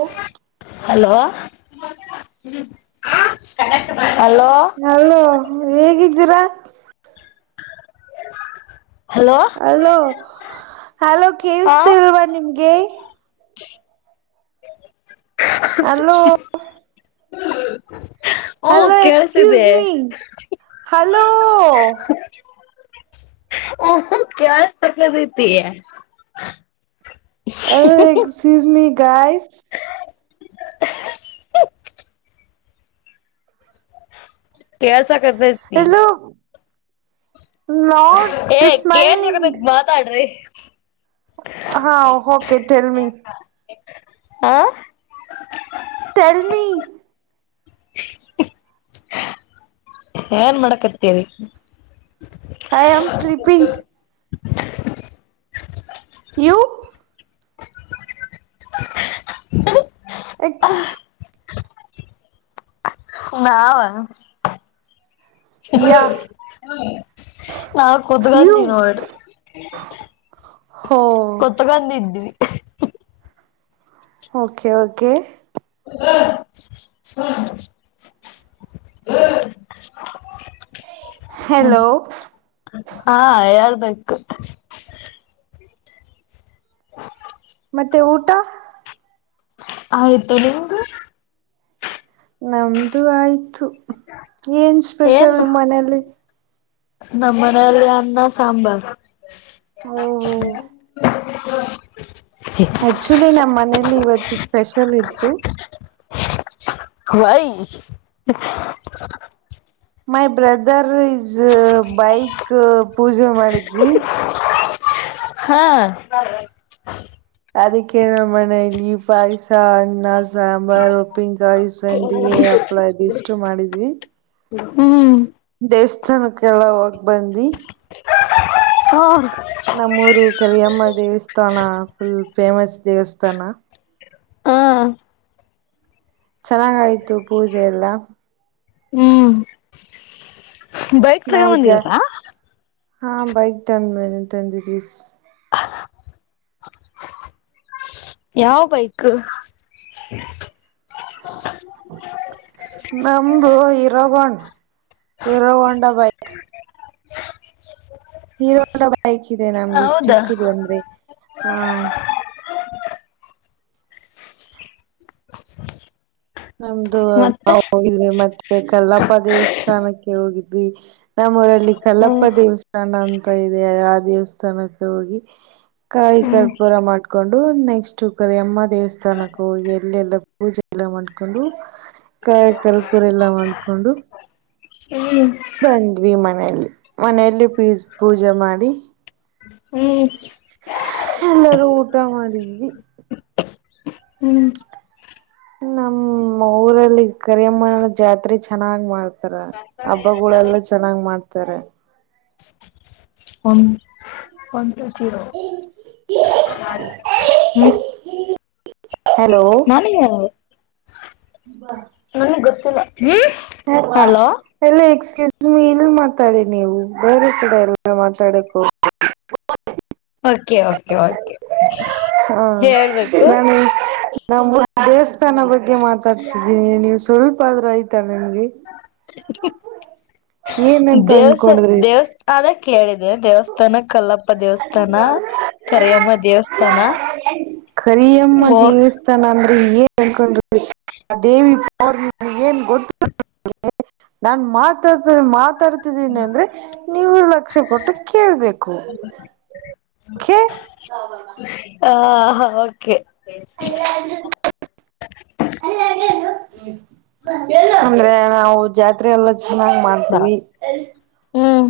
Okay hello hello hello ಹೇಗಿದ್ದೀರಾ hello hello hello ಹಾ ಕೇಳಸ್ತಿಲ್ವಾ ನಿಮ್ಗೆ ಹಲೋ [unintelligible] ಹೂ ಹಲೋ ಎಸ್ಕ್ಯೂಸ್ ಕೇಳ್ಸಿದೆ ಮೀ ಹಲೋ ಹೂ ಕೇಳುತ್ತದೆ ಹಲೋ ಎಕ್ಸ್ ಕ್ಯೂಸ್ ಮಿ ಗಾಯಸ್ ಕೇಳಸಕತೈತಿ ಹಲೋ ನಾಟ್ ಏ ಸ್ಮೈಲಿಂಗ್ ಕೇಳ್ಸಕತತ್ ಮಾತಾಡ್ರಿ ಹಾ ಓಕೆ ಟೆಲ್ಮಿ ಹಾ ಟೆಲ್ ಮೀ ಏನ್ ಮಾಡಕ್ತೀರಿ. I am sleeping. ಯುವ್ ಎಕ್ಷ [inaudible] ನಾವ ಯಾ ನಾವ ಯು ಕುದಗಂದ ನೋಡ್ರಿ. ಹೋ ಕತ್ಗೊಂಡ ಇದ್ದೀವಿ ಓಕೆ ಓಕೆ. [unintelligible] [inaudible] ಹ್ಮ ಹಲೋ ಹಾ ಹೇಳ್ಬೇಕ. [inaudible] ಮತ್ತೆ ಊಟ. ಆಯ್ತ ನಿಮ್ದು ನಮ್ದು ಆಯ್ತು ಏನ್ ಸ್ಪೆಷಲ್ ನಿಮ್ಮ ಮನೇಲಿ. ನಮ್ಮನೆಲ್ಲಿ ಅನ್ನ ಸಾಂಬಾರ್. ಓ ಹೋ [inaudible] ಹೆಚ್ಚುಲಿ ನಮ್ಮ ಮನೇಲಿ ಇವತ್ತು ಸ್ಪೆಷಲ್ ಇತ್ತು. Why my brother is bike ಪೂಜೆ ಮಾಡಿದ್ವಿ. ಹಾ ಅದಕ್ಕೆೇ ನಮ್ಮ ಮನೇಲಿ ಪಾಯಸ ಅನ್ನ ಸಾಂಬಾರ್ ಉಪ್ಪಿನಕಾಯಿ ಸಂಡಿಗೆ ಹಪ್ಳ ಇದ ಇಷ್ಟು ಮಾಡಿದ್ವಿ. ಹ್ಮ ದೇವಸ್ಥಾನಕ್ಕೆಲ್ಲ ಹೋಗ ಬಂದ್ವಿ. ಹ್ಮ ನಮ್ಮೂರು ಕರಿಯಮ್ಮ ದೇವಸ್ಥಾನ ಫುಲ್ ಫೇಮಸ್ ದೇವಸ್ಥಾನ. ಹಾ ಚೆನ್ನಾಗಯ್ತು ಪೂಜೆ ಎಲ್ಲ. ಹ್ಮ ನೌಜ ಹಾ ಬೈಕ್ ತಂದ ಮೇ ತಂದಿದ ಯಾವ ಬೈಕ್. [inaudible] ನಮ್ದು ಇರಗೊಂಡ್ ಇರಗೊಂಡ ಬಾಯ ಹೀರೋ ಹೋಂಡಾ ಬೈಕ್ ಇದೆ ನಮ್ದು ಹೌದಾ ಚಿಕ್ಕದು ಅಂದ್ರೆ ಹಾ ನಮ್ದು ಮತ್ತೆ ನಾವು ಹೋಗಿದ್ವಿ ಮತ್ತೆ ಕಲ್ಲಪ್ಪ ದೇವಸ್ಥಾನಕ್ಕೆ ಹೋಗಿದ್ವಿ. ನಮ್ಮೂರಲ್ಲಿ ಕಲ್ಲಪ್ಪ ಹ್ಮ ದೇವಸ್ಥಾನ ಅಂತ ಇದೆ ಆ ದೇವಸ್ಥಾನಕ್ಕ ಹೋಗಿ ಕಾಯಿ ಹ್ಮ್ ಕರ್ಪೂರ ಮಾಡಕೊಂಡು ನೆಕ್ಸ್ಟ್ ಕರಿಯಮ್ಮ ದೇವಸ್ಥಾನಕ್ಕೂ ಹೋಗಿ ಅಲ್ಲೆಲ್ಲ ಪೂಜೆ ಎಲ್ಲಾ ಮಾಡ್ಕೊಂಡು ಕ ಕರ್ಪೂರ ಎಲ್ಲಾ ಮಾಡಕೊಂಡು ಹ್ಮ ಬಂದ್ವಿ ಮನೆಯಲ್ಲಿ ಮನೆಯಲ್ಲಿ ಪಿಜ್ ಪೂಜೆ ಮಾಡಿ ಹ್ಮ್ ಎಲ್ಲರು ಊಟ ಮಾಡಿದ್ವಿ. ಹ್ಮ ನಮ್ಮ ಊರಲ್ಲಿ ಕರಿಯಮ್ಮನ ಜಾತ್ರೆ ಚೆನ್ನಾಗ್ ಮಾಡ ತರ ಹಬ್ಬಗೋಳೆಲ್ಲ ಚೆನ್ನಾಗಿ ಮಾಡ್ತಾರೆ. ಒಂ ಒಂದು ಜೀರೋ [unintelligible] ಹ್ಮ [unintelligible] ಹಲೋ. ಹನಿಯವು [unintelligible] ಬಾ. ನನಗೆ ಗೊತ್ತಿಲ್ಲ ಹ್ಮ್. ಸೈಡ್ ಬಾ. ಹಲೋ ಹಲೋ ಎಕ್ಯಜ್ಮಿ ಇಲ್ಲಿ ಮಾತಾಡಿ ನೀವು ಬೇರೆ ಕಡೆಯಲ್ಲ ಮಾತಾಡಕ್ಕೆ ಹೋಗ್ಬೇಡಿ. [inaudible] ಓಕೆ, ಓಕೆ, ಓಕೆ, ಹಾ ಹೇಳ್ಬೇಕು. ನಾನು ನಮ್ಮ ದೇವಸ್ಥಾನ ಬಗ್ಗೆ ಮಾತಾಡ್ತಿದ್ದೀನಿ ನೀವು ಸ್ವಲ್ಪ ಆದ್ರೂ ಐತ ನಿಮ್ಗೆ. ಏನಂತ ದೇವಸ ಅನ್ಕೊಂಡ್ರಿ ದೇವಸ್ [unintelligible] ಅದಕ್ಕೆ ಕೇಳಿದೆ ದೇವಸ್ಥಾನಕ್ಕೆಲ್ಲಪ್ಪ. ದೇವಸ್ಥಾನ ಕರಿಯಮ್ಮ ದೇವಸ್ಥಾನ ಹೋಗ ತನ ಅಂದ್ರ ಏನ್ ಅನ್ಕೊಂಡು ಆ ದೇವಿ ಪವರ್ ಏನ್ ಗೊತ್ತ [unintelligible] ನಾನ್ ಮಾತಾಡ್ತ ಮಾತಾಡ್ತಿದ್ದೀನಿ ಅಂದ್ರೆ ನೀವು ಲಕ್ಷ ಕೊಟ್ಟು ಕೇಳ್ಬೇಕು. ಓಕೆ ಆ, ಓಕೆ ಹಲೋ ಅಂದ್ರು [unintelligible] ಅಂದ್ರೆ ನಾವು ಜಾತ್ರೆ ಎಲ್ಲಾ ಚೆನ್ನಾಗಿ ಮಾಡ ಬರ ಹ್ಮ್.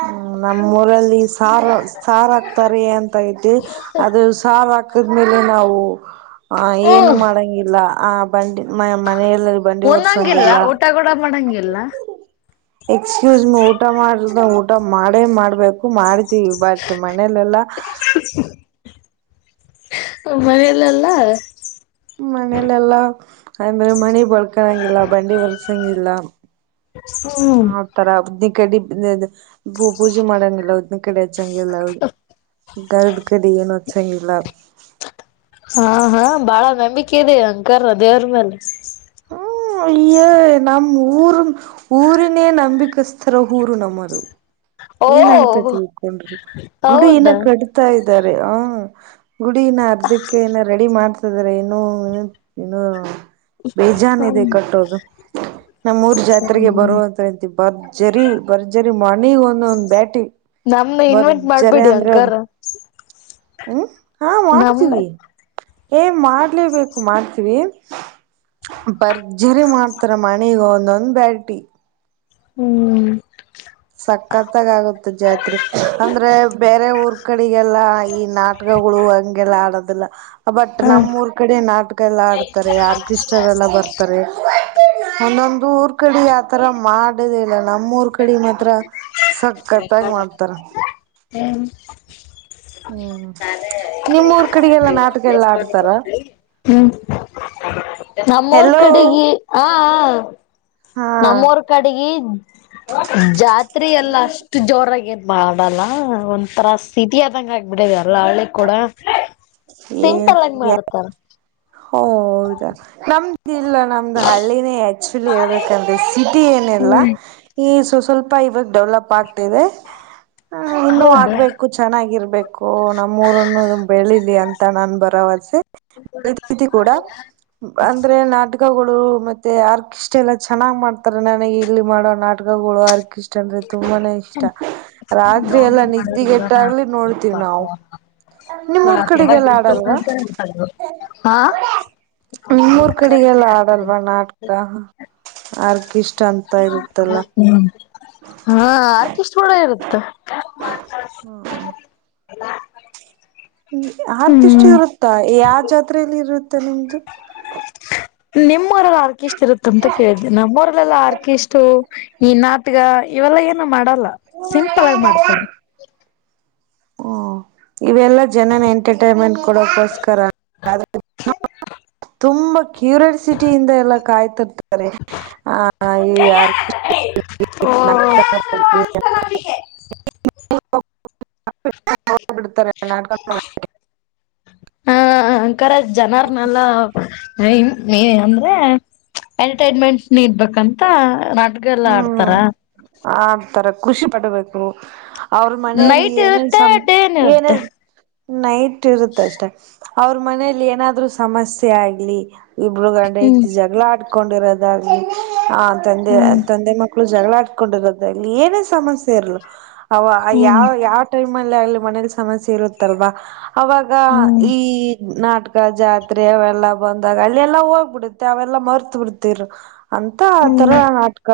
ಹ್ಮ ನಮ್ಮೂಊರಲ್ಲಿ ಸಾರ್ ಸಾರ್ಹಾಕ್ತಾರಿ ಆತರ ಅಂತ ಐತಿ ಅದು ಸಾರ್ಹಾಕ ಹಾಕಿದ ಮೇಲೆ ನಾವು ಏನು ಹ್ಮ್ ಮಾಡಂಗಿಲ್ಲ ಆ ಬಂಡಿ ಮ ಮನಲ್ಲ ಬಂಡಿ ಉನ್ನಂಗಿಲ್ಲ ಹೊರ್ಸಂಗಿಲ್ಲ. ಊಟ ಕೊಡ ಮಾಡಂಗಿಲ್ಲ. ಎಕ್ಸ್ಕ್ಯೂಸ್ ಮೀ ಊಟ ಮಾಡ ಊಟ ಮಾಡೇ ಮಾಡ್ಬೇಕು ಮಾಡ ತಿ ಬಟ್ ಮನೆಲೆಲ್ಲಾ ಹಾ ಮನೇಲೆಲ್ಲ ಮನೇಲೆಲ್ಲ ಅಂದ್ರೆ ಮನೆ ಬಳ್ಕನಂಗಿಲ್ಲ ಬಂಡಿ ವರರ್ಸಂಗಿಲ್ಲ. ಹು. ಆ ತರ ಊದಿನ ಕಡ್ಡಿ [unintelligible] ಭೂ ಪೂಜೆ ಮಾಡಂಗಿಲ್ಲ ಊದಿನ ಕಡ್ಡಿ ಹಚ್ಚಂಗಿಲ್ಲ ಗಂಧದ ಕಡ್ಡಿ ಏನು ಸ [unintelligible] ಇಲ್ಲ. ಹಾ ಹಾ ಬಾಳ ನಂಬಿಕೆ ಇದೆ ಅಂಗರ ದೇವ್ರ ಮೇಲೆ. ಈ ನಮ್ಮ ಊರ್ ಊರಿನೇ ನಂಬಿಕಸ್ತರ ಊರು ನಮ್ಮದು. ಓ ಏನಂತ ತಿಳ್ಕೊಂಡ್ರಿ ಗುಡಿ ಇನ್ನ ಹೌದಾ ಕಟ್ಟತ ಇದಾರೆ ಅ. ಗುಡಿನ ಅರ್ಧಕ್ಕೆ ನ ರೆಡಿ ಮಾಡತ್ತಿದ್ದಾರೆ ಇನ್ನು ಇನ್ನು. ಬೇಜಾನ್ ಇದೆ ಕಟ್ಟೋದು. ನಮ್ಮೂರ್ ಜಾತ್ರೆಗೆ ಹ್ಮ್ ಬರುವಂತ್ಯತಿ ಭರ್ಜರಿ ಭರ್ಜರಿ ಮನೆಗೆ ಒಂದು ಒಂದು ಬ್ಯಾಟಿ ಬರ್ಜರಿ ಅಂದ್ರೆ ಹ [inaudible] ಹ್ಮ ಹಾ ಮಾಡ್ತೀವಿ ಏ ಮಾಡ್ಲೇಬೇಕು ಮಾಡ್ತೀವಿ. ಭರ್ಜರಿ ಮಾಡ್ತಾರ ಮನೆಗೆ ಒಂದೊಂದ್ ಬ್ಯಾಟಿ. ಹ್ಮ್. ಸಕ್ಕತ್ತಾಗ ಆಗುತ್ತೆ ಜಾತ್ರೆ ಅಂದ್ರೆ ಬೇರೆ ಊರ್ ಕಡೆಗೆಲ್ಲ ಈ ನಾ ಗಳು ಹಂಗೆಲ್ಲ ಆಡೋದಿಲ್ಲ. ಬಟ್ ಹ ನಮ್ಮ್ ಊರ್ ಕಡೆ ನಾಟಕ ಎಲ್ಲಾ ಆಡ್ತಾರೆ ಆರ್ಕೆಸ್ಟ್ರ ಎಲ್ಲ ಬರ್ತಾರೆ. ಒಂದೊಂದು ಊರ್ ಕಡೆ ಆತರ ಮಾಡೋದ್ ಇಲ್ಲ ನಮ್ಮ್ ಊರ್ ಕಡೆ ಮತ್ತೆ ಹತ್ರ ಸಕ್ಕತ್ತಾಗಿ ಮಾಡ್ತಾರ ಹ್ಮ ಹ್ಮ್ ನಿಮ್ಮೂರ್ ಕಡೆಗೆಲ್ಲಾ ನಾಟಕ ಎಲ್ಲಾ ಆಡ್ತಾರ ಹ್ಮ್ ನಮ್ಮ ಊರ್ ಹೆಲೋ ಕಡೆಗೆ ಹ ಹ ಹಾ ನಮ್ಮೂರ್ ಕಡೆಗೆ ಜಾತ್ರೆ ಎಲ್ಲಾ ಅಷ್ಟ ಜೋರಾಗಿ ಏನ್ ಮಾಡಲ್ಲ ಒಂಥರಾ ಸಿಟಿ ಆದಂಗ ಆಗ್ಬಿಟ್ಟಿದ ಅಲ್ಲ ಹಳ್ಳಿ ಕೂಡ ಸಿಂಪಲ್ ಆಗಿ ಏ ಮಾಡತಾರ ಹೌದಾ ನಮ್ದ ಇಲ್ಲ ನಾ ನಮ್ ಹಳ್ಳಿನೇ ಆಕ್ಚುಲಿ ಹೇಳ್ಬೇಕಂದ್ರೆ ಸಿಟಿ ಏನಿಲ್ಲಾ ಈ ಸ್ವ ಸ್ವಲ್ಪ ಇವಾಗ ಡೆವಲಪ್ ಆಗ್ತದೆ ಇನ್ನೂ ಹೌದಾ ಆಗ್ಬೇಕು ಚೆನ್ನಾಗಿರ್ಬೇಕು ನಮ್ಮೂರನ್ನು ಬೆಳಿಲಿ ಅಂತ ನನ್ನ ಭರವಸೆ ತಿ ಕೂಡ ಅಂದ್ರೆ ನಾಟಕ್ ನಾಟಕಗಳು ಮತ್ತೆ ಆರ್ಕೆಸ್ಟ್ರಾ ಎಲ್ಲ ಚೆನ್ನಾಗಿ ಮಾಡ್ತಾರೆ ನನಗೆ ಇಲ್ಲಿ ಮಾಡೋ ನಾಟಕಗಳು ಆರ್ಕೆಸ್ಟ್ರಾ ಅಂದ್ರೆ ತುಂಬಾನೇ ಇಷ್ಟ ರಾತ್ರಿ ಎಲ್ಲಾ ನಿದ್ಧಿಗೆಟ್ಟಾಗಲಿ ನೋಡ್ತೀವಿ ನಾವು ನಿಮ್ಮೂರ್ ಕಡೆಗೆಲ್ಲ ಆಡಲ್ವಾ ಹಾ ಆರ್ಕೆಸ್ಟ್ರಾ ಹ್ಮ ಹಾ ಆರ್ಕೆಸ್ಟ್ರಾ ಒಳ ಇರುತ್ತ ಹ್ಮ ಅ ಆರ್ಕೆಸ್ಟ್ರಾ ಇರುತ್ತ ಯಾವ ಜಾತ್ರಯಲ್ಲಿ ಇರುತ್ತೆ ನಿಮ್ದು ನಿಮ್ಮೂರಲ್ ಆರ್ಕೆಸ್ಟ್ರಾ ಇರುತ್ತ ಅಂತ ಕೇಳ್ದೆ ನಮ್ಮೂರಲೆಲ್ಲ ಆರ್ಕೆಸ್ಟ್ರಾ ಈ ನಾಟಕ ಇವೆಲ್ಲ ಏನು ಮಾಡಲ್ಲ ಸಿಂಪಲ್ ಆಗಿ ಮಾಡ್ತಾರೆ ಹ್ಮ ಇವೆಲ್ಲಾ ಜನನಾ ಎಂಟರ್ಟೈನ್ಮೆಂಟ್ ಕೊಡೋಕೋಸ್ಕರ ತುಂಬಾ ಕ್ಯೂರಿಯಾಸಿಟಿ ಇಂದ ಎಲ್ಲ ಕಾಯ್ತಿರ್ತಾರೆ [inaudible] ಬಿಡ್ತಾರೆ ನಾಟಕ ಹಾ ಕರೆಕ್ಟ್ ಜನಾರ್ ನೆಲ್ಲಾ ನೀ ಅಂದ್ರೆ ಎಂಟರ್ಟೈನ್ಮೆಂಟ್ ನೀಡ್ಬೇಕಂತ ನಾಟ ಹ್ಮ್ ಆ ತರ ಖುಷಿ ಪಡ್ಬೇಕು ಅವ್ರ ಮನೆಯಲ್ಲಿ ನೈಟ್ ಏನೇನ್ ಇರುತ್ತೆ ಸಮ ಡೇನ್ ಇರುತ್ತೆ ಏನೇನ್ ನೈಟ್ ಇರುತ್ತ ಅಷ್ಟೆ ಅವ್ರ ಮನೇಲಿ ಏನಾದ್ರು ಸಮಸ್ಯೆ ಆಗ್ಲಿ ಇಬ್ರು ಗಂಡ ಹ್ಮ್ ಜಗಳ ಆಡ್ ಕೊಂಡಿರೋದಾಗ್ಲಿ ಆ ಹ್ಮ್ ತಂದೆ ತಂದೆ ಮಕ್ಳು ಜಗಳಾಟ್ಕೊಂಡಿರೋದೇ ಇಲ್ಲಿ ಏನೇ ಸಮಸ್ಯೆ ಇರಲ್ ಅವ ಹ್ಮ್ ಯಾವ ಯಾವ ಟೈಮ್ ಅಲ್ಲಿ ಅಲ್ಲಿ ಮನೇಲಿ ಸಮಸ್ಯೆ ಇರುತ್ತಲ್ವಾ ಅವಾಗ ಈ ಹ್ಮ್ ನಾಟಕ ಜಾತ್ರೆ ಅವೆಲ್ಲಾ ಬಂದಾಗ ಅಲ್ಲಿೆಲ್ಲಾ ಹೋಗ್ಬಿಡುತ್ತೆ ಅವೆಲ್ಲಾ ಮರ್ತ್ ಬಿಡ್ತಿದರು ಅಂತ ಆ ತರ ಹ್ಮ್ ನಾಟಕ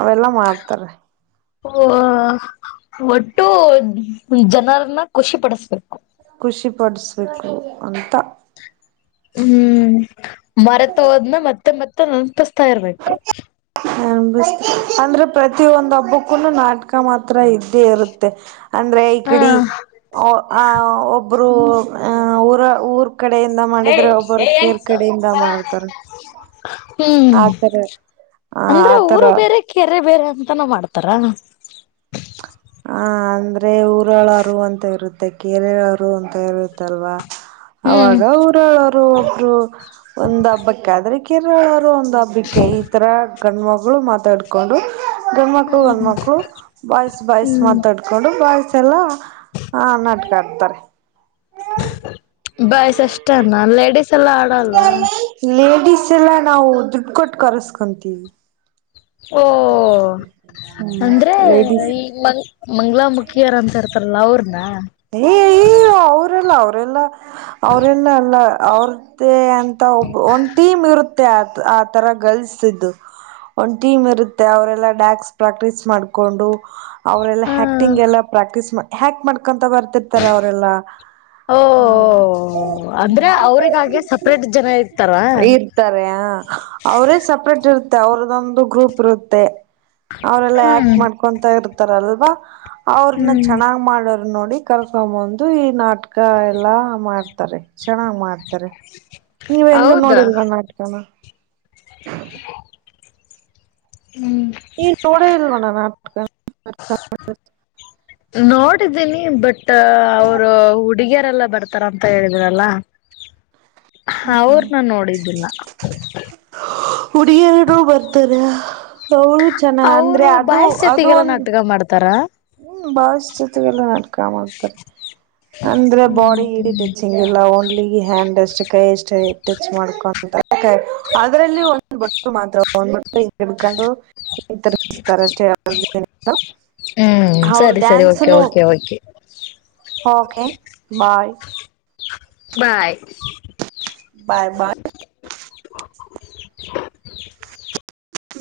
ಅವೆಲ್ಲಾ ಮಾಡ್ತಾರೆ. ಹ ಒಟ್ಟು ಜನರನ್ನ ಖುಷಿ ಪಡಿಸ್ಬೇಕು ಖುಷಿಪಡಿಸ್ಬೇಕು ಅಂತ ಹ್ಮ್ ಭಾರತ್ ಹೋದ್ನ ಮತ್ತೆ ಮತ್ತೆ ನೆನಪಿಸ್ತಾ ಇರ್ಬೇಕು ನ್ ಅಂದ್ರೆ ಪ್ರತಿ ಒಂದ್ ಹಬ್ಬಕ್ಕೂನು ನಾಟಕ ಮಾತ್ರ ಇರ್ ಇದ್ದೆ ಇರುತ್ತೆ ಅಂದ್ರೆ ಈ ಹಾ ಕಿಡಿ ಒ ಆ ಒಬ್ಬರು [unintelligible] ಊರ ಊರ್ ಕಡೆಯಿಂದ ಹ ಮಾಡಿದ್ರೆ ಹ ಒಬ್ಬರು ಕೇರ್ ಎಸ ಕಡೆಯಿಂದ ಬರ ಮಾಡ್ತಾರ [unintelligible] ಹ್ಮ್ ಆತರ ಆ ಅಂದ್ರೆ ಊರು ಆತರ ಬೇರೆ ಕೆರೆ ಬೇರೆ ಅಂತಾನೂ ಮಾಡ್ತಾರ ಆ ಅಂದ್ರೆ ಊರಳ ಹರು ಅಂತ ಇರುತ್ತೆ ಕೆೇರೆರು ಅಂತ ಇರುತ್ತಲ್ವಾ ಹ್ಮ್ ಅವಾಗ ಊರರು ಒಬ್ರು ಒಂದ್ ಹಬ್ಬಕ್ಕಾದ್ರ ಕೆರಳರು ನಂಬಿಕೆ ಇತರ [unintelligible] ಗಣ್ಮಗಳು ಮಾತಾಡ್ಕೊಂಡು ಗಂಡ್ಮಕ್ಳು ಗಂಡ್ಮಕ್ಲು ಬಾಯ್ಸ್ ಬಾಯ್ಸ್ ಕೊಂಡು ಬಾಯ್ಸ ಎಲ್ಲಾ ಆ ನಟಕಾಡ್ತಾರೆ ಬಾಯ್ಸ್ ಅಷ್ಟನಾ ಲೇಡಿಸ್ ಎಲ್ಲಾ ಆಡಲ್ವಾ ಲೇಡಿಸ್ ಎಲ್ಲಾ ನಾವು ದುಡ್ಡು ಕೊಟ್ಟು ಕರೆಸ್ಕೊಂತೀವಿ ಓ ಅಂದ್ರೆ ಲೇಡೀಸ್ ಈ ಮಂಗ್ ಮಂಗಲ ಮುಖ್ ಕಿಯರ್ ಅಂರ್ತಾರಲ್ಲ ಅವ್ರನ ಏ ಯ್ಯೋ ಅವರೆಲ್ಲ ಅವರೆಲ್ಲ ಅವರೆಲ್ಲ ಎಲ್ಲ ಅವ್ರ ಮತ್ತ ಅಂತ ಒಬ್ ಒಂದ್ ಟೀಮ್ ಇರುತ್ತೆ ಆ ಆ ತರ ಗಲ್ಸ್ದು ಟೀಮ್ ಇರುತ್ತೆ ಅವರೆಲ್ಲ ಡ್ಯಾನ್ಸ್ ಪ್ರಾಕ್ಟೀಸ್ ಮಾಡ್ಕೊಂಡು ಅವರೆಲ್ಲ ಹ್ಯಾಕ್ಟಿಂಗ್ ಎಲ್ಲಾ ಪ್ರಾಕ್ಟೀಸ್ ಮಾಡ್ ಹ್ಯಾಕ್ ಮಾಡ್ಕೊಂತ ಬರ್ತಿರ್ತಾರೆ ಅವರೆಲ್ಲ ಓ ಹೌ ಹ್ಮ್ ಅಂದ್ರೆ ಅವ್ರಿಗಾಗೆ ಸಪ್ರೇಟ್ ಜನ ಇರ್ತಾರ ಇ [unintelligible] ಇರ್ತಾರೆ ಹಾ ಅವ್ರೇ ಸಪ್ರೇಟ್ ಇರುತ್ತೆ ಅವ್ರದೊಂದು ಗ್ರೂಪ್ ಇರುತ್ತೆ ಅವರೆೆಲ್ಲ ಹ್ಮ್ ಯಾಕ್ಟ್ ಮಾಡ್ಕೊಂತ ಇರ್ತಾರಲ್ವಾ ಅವ್ರನ್ನ ಹ್ಮ್ ಚೆನ್ನಾಗ್ ಮಾಡೋದ್ ನೋಡಿ ಕರ್ಕೊ ಬಂದು ಈ ನಾಟಕ ಎಲ್ಲಾ ಮಾಡ್ತಾರೆ ಚೆನ್ನಾಗ್ ಮಾಡ್ತಾರೆ ನೀವ್ ಎಲ್ಲೂ ಹೌದಾ ನೋಡಿಲ್ವಾ ನಾಟಕನ [inaudible] ಹ್ಮ್ ನೀನ್ ನೋಡ ಇಲ್ವಣ [unintelligible] ನೋಡಿದ್ದೀನಿ ಬಟ್ ಅವರು ಊಟ್ ಡಿಗರೆಲ್ಲ ಬರ್ತಾರ ಅಂತ ಹೇಳಿದ್ರಲ್ಲ ಅವ್ರನ್ನ ನೋಡಿದ್ದಿಲ್ಲ ಹುಡುಗಿಯರು ಬರ್ತಾರೆ ಅವಳು ಚೆನ್ನ ಅಂದ್ರೆ ಅವರು ಅದು ಬಾಯ್ಸ್ ಅದು ಜೊತೆಗೆಲ್ಲ ಒಂದ್ ನಾಟಕ ಮಾಡ್ತಾರಾ ಹ್ಮ ಬಹ ಜೊತೆಗೆಲ್ಲ ನಟ್ಕಾ ಮಾಡ್ತಾತಾರೆ ಅಂದ್ರೆ ಬಾಡಿ ಗಿಡಿ ಟೆಚಿಂಗ್ ಲ್ಲ ಓನ್ಲಿ ಹ್ಯಾಂಡ್ ಅಷ್ಟು ಕೈ ಎಷ್ಟೇ ಟಚ್ ಮಾಡ್ಕೊ ಅದ್ರಲ್ಲಿ ್ ಬಿಟ್ಟರು ಮಾತ್ರಂದ್ಬಟ್ಟ [unintelligible] ಬಿಡ್ಕೊಂಡ್ರು [unintelligible] ತರಿಸ್ತಾರ ಅಷ್ಟೇ ಹ್ಮ್ ಅವರು ಸರಿ ಸರಿ ಓಕೆ ಡ್ಯಾನ್ಸ್ನು okay okay okay bye bye bye ಬಾಯ್ [inaudible]